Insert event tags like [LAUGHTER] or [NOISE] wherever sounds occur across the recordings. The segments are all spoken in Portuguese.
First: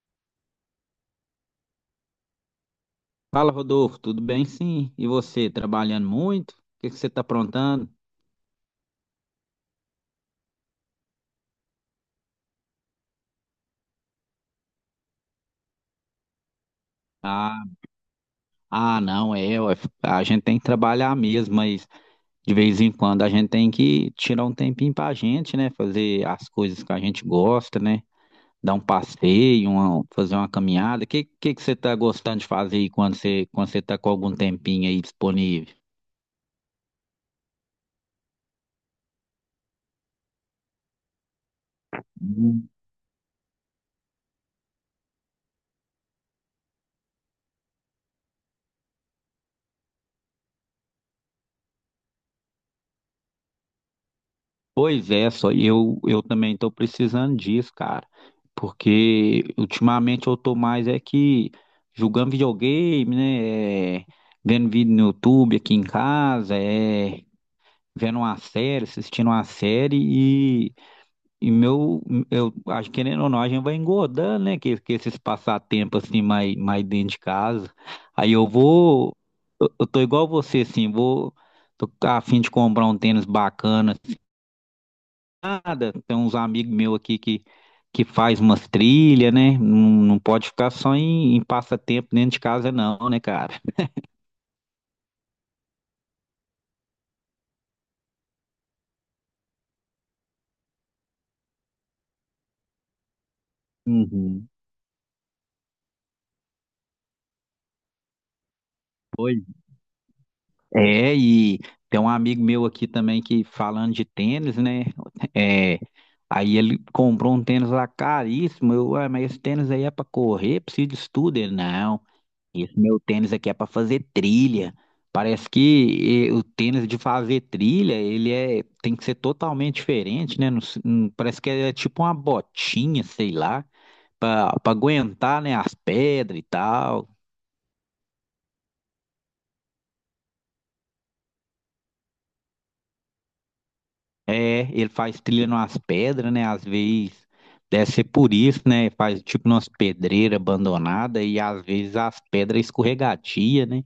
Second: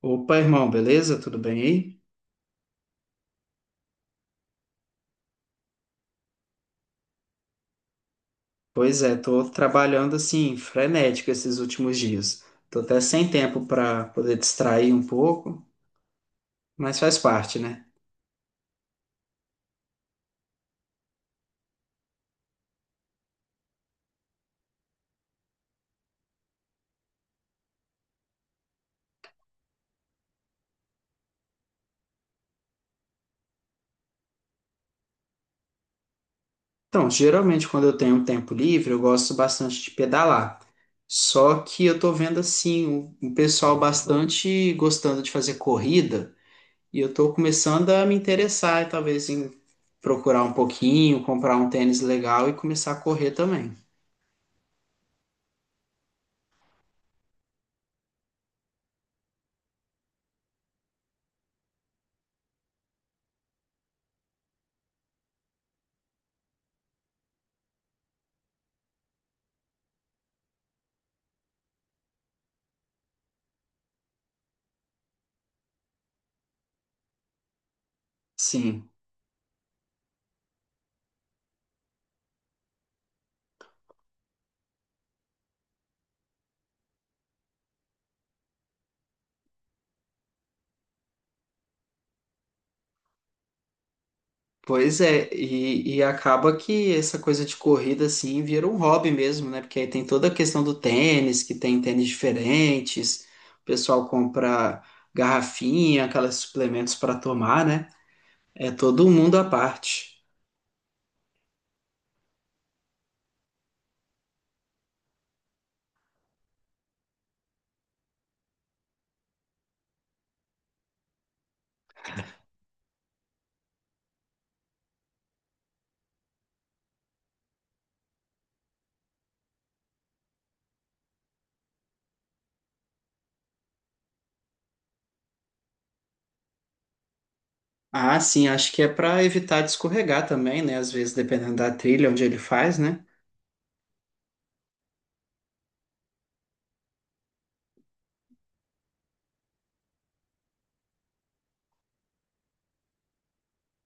Opa, irmão, beleza? Tudo bem aí? Fala, Rodolfo, tudo bem? Sim. E você, trabalhando muito? O que você está aprontando? Pois é, tô trabalhando assim, frenético esses últimos dias. Tô até sem tempo para poder distrair um pouco, mas faz parte, Ah, né? ah, não, é, ué, A gente tem que trabalhar mesmo, mas de vez em quando a gente tem que tirar um tempinho pra gente, né? Fazer as coisas que a gente gosta, né? Dar um passeio, fazer uma caminhada. O que você está gostando de fazer aí quando você tá com algum tempinho aí disponível? Então, geralmente quando eu tenho um tempo livre, eu gosto bastante de pedalar. Só que eu tô vendo assim, um pessoal bastante gostando de fazer corrida, e eu tô começando a me interessar, talvez, em procurar um pouquinho, comprar um tênis legal e começar a correr também. Pois é, só eu também estou precisando disso, cara. Porque ultimamente eu tô mais é que jogando videogame, né? Vendo vídeo no YouTube aqui em casa, é, vendo uma série, assistindo uma série e, e meu, eu acho que querendo ou não, a gente vai engordando, né? Que esses passatempos assim mais dentro de casa. Aí eu Sim. vou, eu tô igual você, assim, tô a fim de comprar um tênis bacana nada. Tem uns amigos meus aqui que faz umas trilhas, né? Não, não pode ficar só em passatempo dentro de casa, não, né, cara? Pois é, e acaba que essa coisa de corrida assim vira um hobby mesmo, né? Porque aí tem toda a questão do tênis, que tem tênis diferentes, o pessoal Uhum. compra garrafinha, aqueles suplementos para tomar, né? É todo um mundo Pois. à parte. É, e tem um amigo meu aqui também que falando de tênis, né? É, aí ele comprou um tênis lá caríssimo. Eu, "Ué, mas esse tênis aí é pra correr, precisa de estudo." Ele, não. Esse meu tênis aqui é para fazer trilha. Parece que o tênis de fazer trilha, tem que ser totalmente diferente, né? Parece que é tipo uma botinha, sei lá, para aguentar, né, as pedras e tal. Ah, sim, acho que é para evitar de escorregar também, né? Às vezes, dependendo da trilha onde ele faz, né? É, ele faz trilha nas pedras, né? Às vezes deve ser por isso, né? Faz tipo umas pedreiras abandonadas e às vezes as pedras escorregadias, né?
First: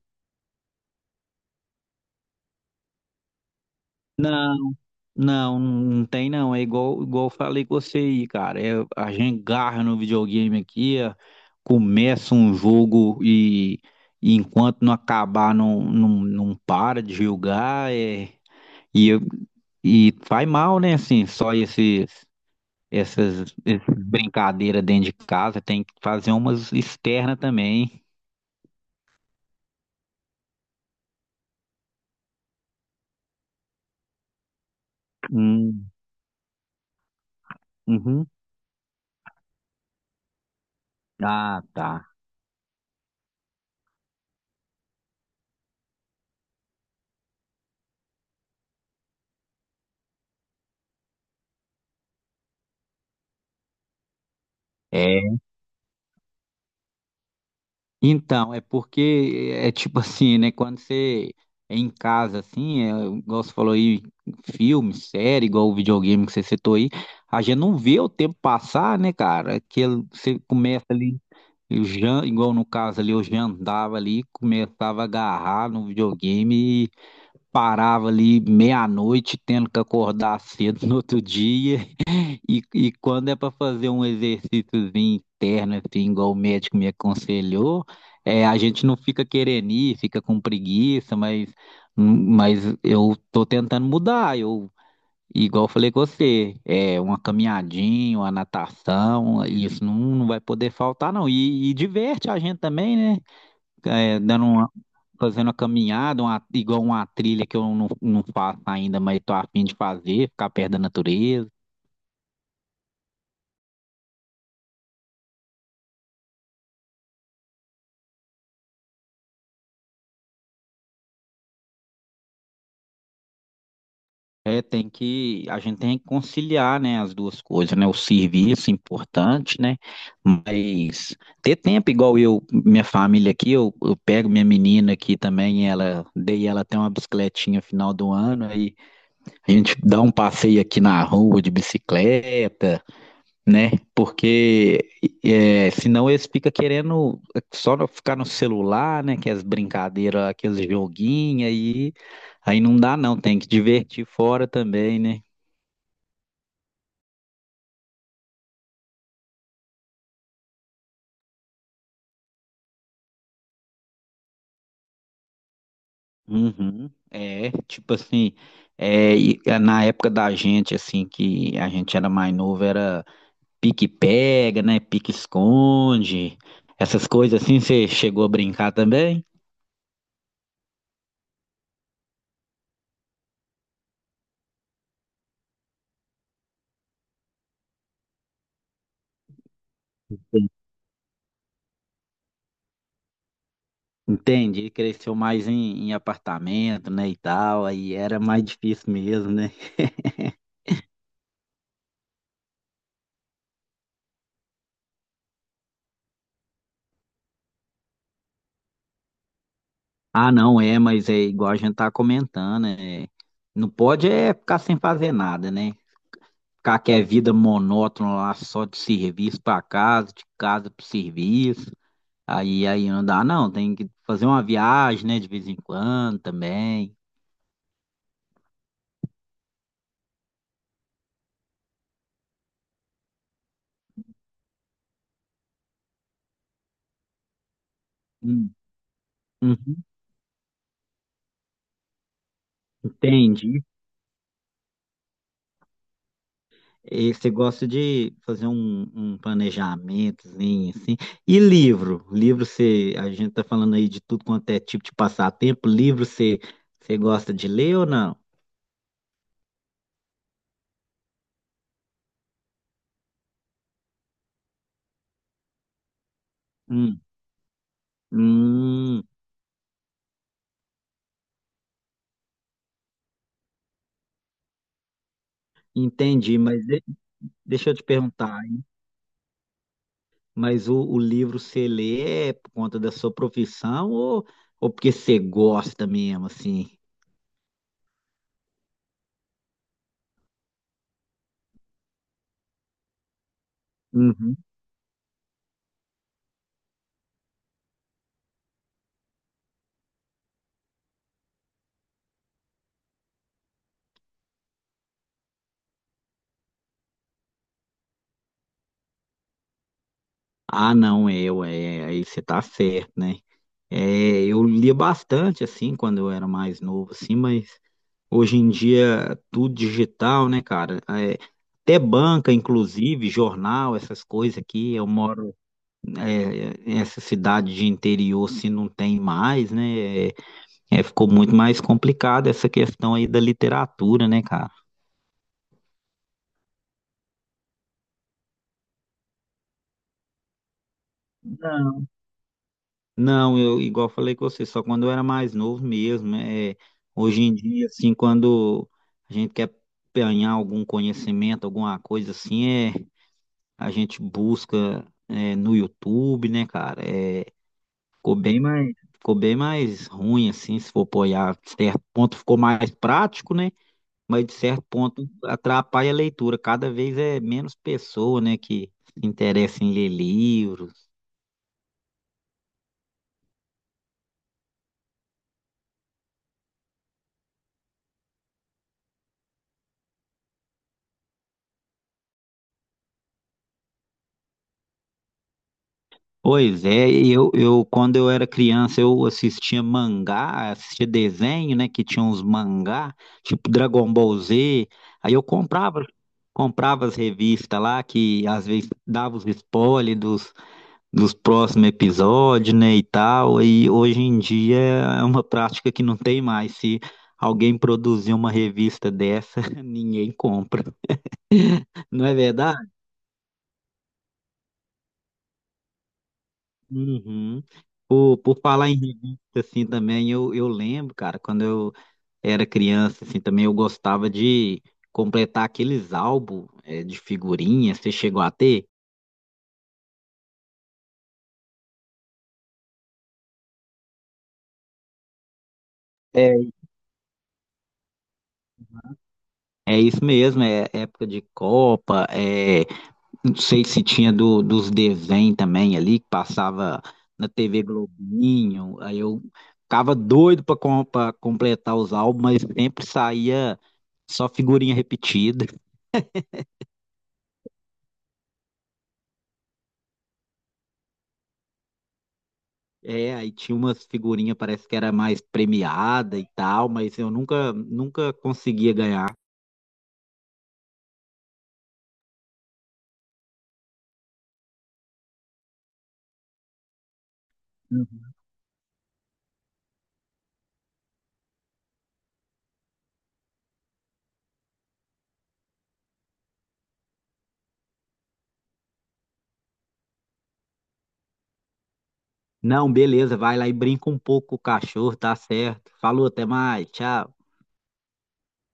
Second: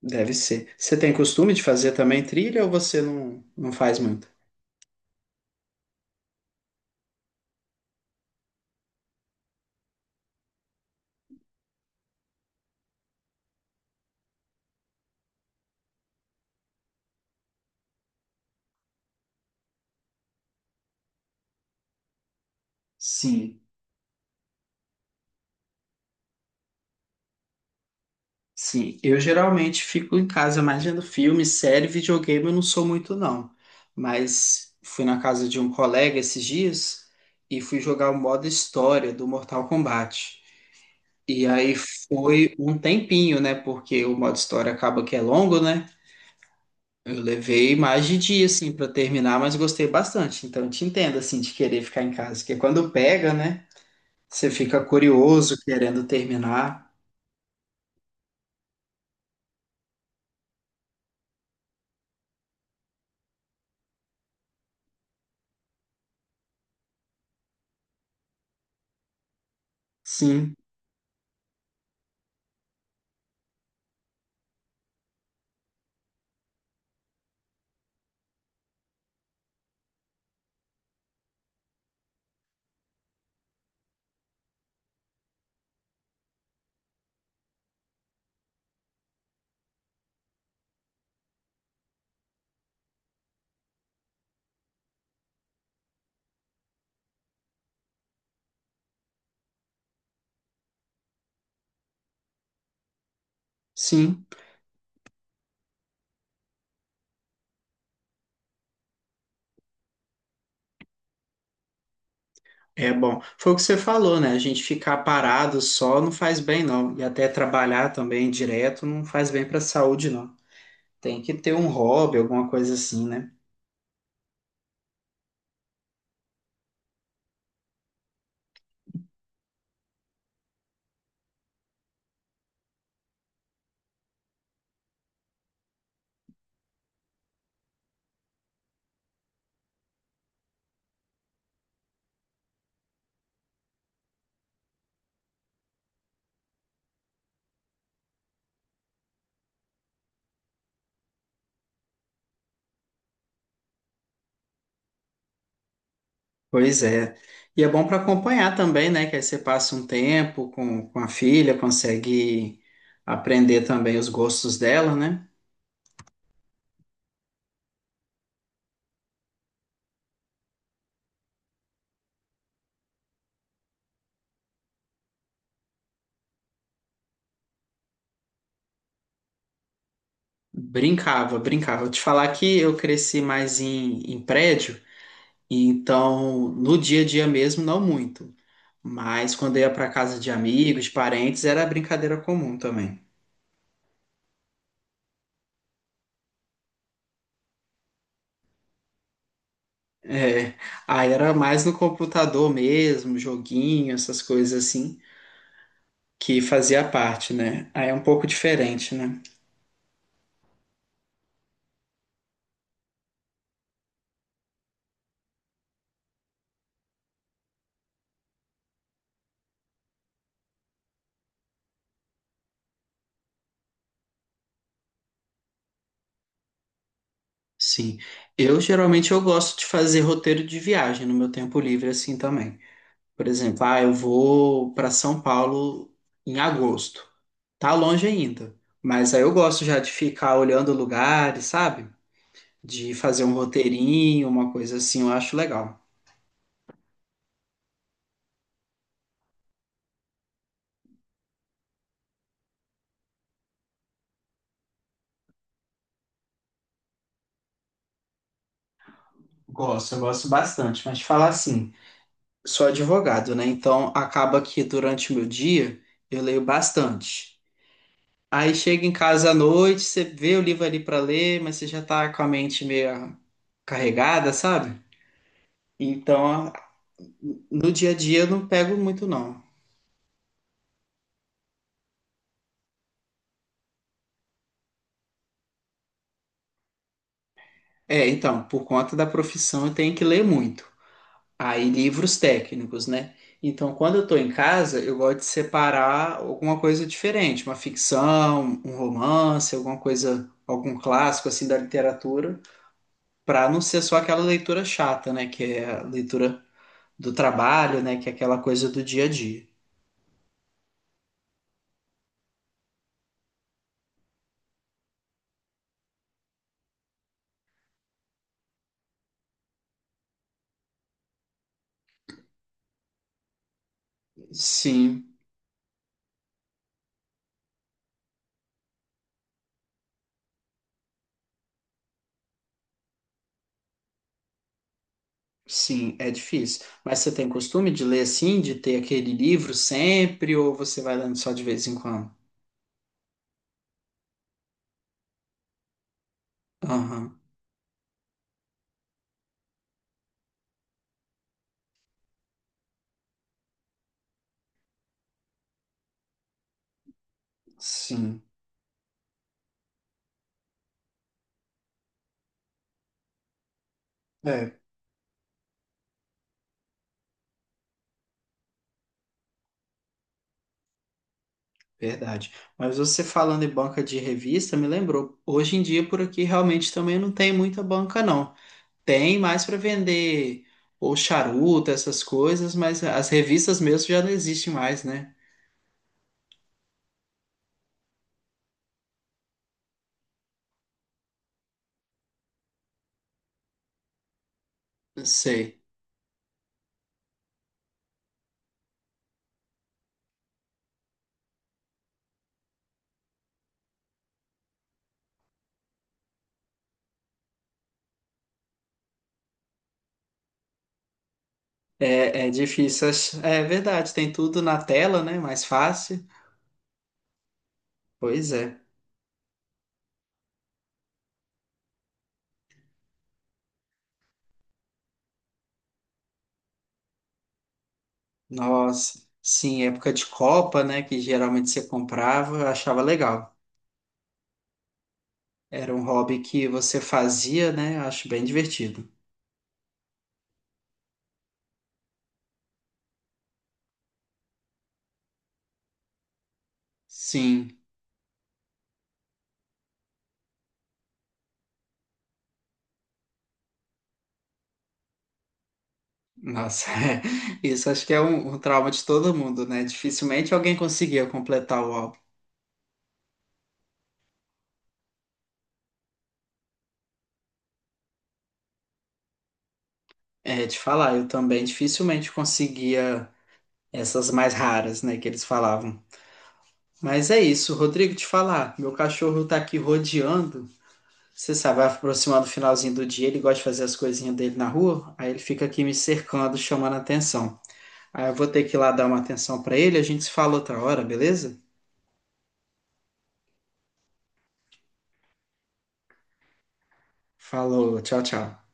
Deve ser. Você tem costume de fazer também trilha ou você não, não faz muito? Não, não tem não. É igual eu falei com você aí, cara. É, a gente garra no videogame aqui, é, começa um jogo e enquanto não acabar, não para de jogar. É, e, eu- e faz mal, né? Assim, essas, Sim, essas brincadeiras dentro de casa. Tem que fazer umas externas também. sim, eu geralmente fico em casa mais vendo filme, série, videogame, eu não sou muito não. Mas fui na casa de um Hum, colega esses dias e fui jogar o uhum. modo história do Mortal Kombat. E Ah, aí tá. foi um tempinho, né? Porque o modo história acaba que é longo, né? Eu levei mais de dia, assim, pra terminar, mas gostei bastante. Então eu te entendo, assim, de querer ficar em casa. Porque quando pega, né? Você fica É, curioso, querendo terminar. então, é porque é tipo [LAUGHS] assim, né? Quando você é em casa, assim, é, igual você falou aí, filme, série, igual o videogame que você citou aí, a gente não vê o tempo passar, né, cara? Que ele- você Sim, começa ali, igual no caso ali, eu já andava ali, começava a agarrar no videogame e parava ali meia-noite, tendo que acordar [LAUGHS] cedo no outro dia. E quando é para fazer um exercíciozinho interno, assim, igual o médico me aconselhou, é, a gente não fica querendo ir, fica com preguiça, mas eu tô tentando mudar. Igual eu falei com você, é uma caminhadinha, uma natação, isso não vai poder faltar, não. E diverte a gente também, né? É, sim. Fazendo uma caminhada, igual uma trilha que eu não faço ainda, mas tô a fim de fazer, ficar perto da natureza. É bom. Foi o que você falou, né? A gente ficar parado só não faz bem, não. E até trabalhar também direto não faz bem para a saúde, não. Tem que ter um hobby, alguma coisa assim, né? É, a gente tem que conciliar, né, as duas coisas, né, o serviço importante, né, mas ter tempo minha família aqui, eu pego minha menina aqui também, ela, dei ela até uma bicicletinha final do ano, aí a gente dá um passeio aqui na rua de bicicleta, né, porque é, senão eles ficam querendo só no- ficar no celular, né, que as brincadeiras, aqueles joguinhos aí, aí não dá não, tem que divertir fora também, né. Pois é. E é bom para acompanhar também, né? Que aí você passa um tempo com a filha, consegue aprender também os gostos dela, né? Uhum, é, tipo assim, é, na época da gente, assim, que a gente era mais novo, era pique-pega, né, pique-esconde, essas coisas assim, você chegou a brincar também? Brincava, brincava. Vou te falar que eu cresci mais em, em prédio, e então no dia a dia mesmo, não muito. Mas quando eu ia para casa de Sim. amigos, de parentes, era brincadeira comum também. Entende? Ele cresceu mais em apartamento, né, e tal, aí era mais difícil mesmo, né? É, aí era mais no computador mesmo, joguinho, essas coisas assim, que fazia parte, né? Aí é um pouco diferente, né? Ah, não, é, mas é igual a gente tá comentando, é, não pode é ficar sem fazer nada, né? Ficar que é vida monótona lá, só de serviço pra casa, de casa pro serviço. Aí não dá, não. Tem que fazer uma viagem, né, de vez em quando também. Sim. Eu geralmente eu gosto de fazer roteiro de viagem no meu tempo livre assim também. Por exemplo, ah, eu vou para São Paulo em agosto. Tá longe Hum, ainda, mas aí eu gosto já uhum, de ficar olhando lugares, sabe? De fazer um entendi. roteirinho, uma coisa assim, eu acho legal. E você gosta de fazer um planejamentozinho, assim. E livro? Livro você, a gente tá falando aí de tudo quanto é tipo de passatempo. Você gosta de ler ou não? Gosto, eu gosto bastante, mas te falar assim, sou advogado, né? Então acaba que durante o meu dia eu leio Hum, bastante. Aí chega em hum, casa à noite, você vê o livro ali para ler, mas você já tá com a mente meio carregada, sabe? Então, entendi, a- mas de- deixa no eu te dia a dia eu perguntar. não pego muito não. Mas o livro você lê é por conta da sua ou porque você gosta mesmo, assim? É, então, por conta da profissão eu tenho que ler muito. Aí, livros técnicos, né? Então, quando eu estou em Uhum. casa, eu gosto de separar alguma coisa diferente, uma ficção, um romance, alguma coisa, algum clássico assim da literatura, para não ser só aquela leitura chata, né? Que é a leitura do trabalho, né? Que é aquela coisa do dia a dia. Ah, não, eu, é, aí você tá certo, né? É, eu lia bastante, assim, quando eu era mais novo, assim, mas hoje em dia tudo digital, né, cara? É, até banca, inclusive, jornal, essas coisas aqui, eu Sim, moro é, nessa cidade de interior, se não tem mais, né? É, ficou muito mais complicado essa questão aí da literatura, né, cara? sim, é difícil. Mas você tem costume de ler assim, de ter aquele livro sempre, ou você vai lendo só de vez em quando? Não, eu igual falei com você, só quando eu era mais novo mesmo. É, Aham, hoje em dia, assim, quando a gente quer ganhar algum conhecimento, alguma coisa assim, é, a gente busca é, no YouTube, né, cara? É, sim. Ficou bem mais ruim, assim, se for apoiar. De certo ponto ficou mais prático, né? Mas de É certo ponto atrapalha a leitura. Cada vez é menos pessoa, né, que se interessa em ler livros. verdade. Mas você falando em banca de revista, me lembrou. Hoje em dia, por aqui, realmente também não tem muita banca, não. Tem mais para vender ou charuto, essas coisas, mas as revistas mesmo já não existem mais, né? Pois é, eu quando eu era criança eu assistia mangá, assistia desenho, né, que tinha uns mangá, tipo Dragon Ball Z. Não Aí eu sei. Comprava as revistas lá que às vezes dava os spoilers dos próximos episódios, né, e tal. E hoje em dia é uma prática que não tem mais. Se alguém produzir uma revista dessa, [LAUGHS] ninguém compra. Não é É, é difícil. É verdade, tem tudo na tela, né? Mais fácil. uhum. Pois Por é. falar em revista, assim, também, eu lembro, cara, quando eu era criança, assim, também eu gostava de completar aqueles álbuns, de figurinha, você chegou a ter? Nossa, sim, época de Copa, né? Que geralmente você comprava, eu achava legal. Era um hobby que É, você fazia, né? Eu acho bem divertido. é isso mesmo, é época de Copa, é, não sei se tinha dos desenhos também ali, que passava na Sim. TV Globinho, aí eu ficava doido completar os álbuns, mas sempre saía só figurinha repetida. Nossa, [LAUGHS] é. Isso acho que é um trauma de todo mundo, né? Dificilmente alguém conseguia completar o álbum. É, aí tinha umas figurinhas, parece que era mais premiada e tal, mas eu nunca conseguia ganhar. É, te falar, eu também dificilmente conseguia essas mais raras, né, que eles falavam. Mas é isso, Rodrigo, te Uhum. falar, meu cachorro tá aqui rodeando. Você sabe, vai aproximando o finalzinho do dia, ele gosta de fazer as coisinhas dele na rua, aí ele fica aqui me cercando, chamando a atenção. Aí eu vou ter que ir lá dar uma atenção pra ele, a gente se fala outra hora, beleza? Não, beleza, vai lá e brinca um pouco com o cachorro, tá certo. Falou, até mais, tchau. Falou, tchau, tchau.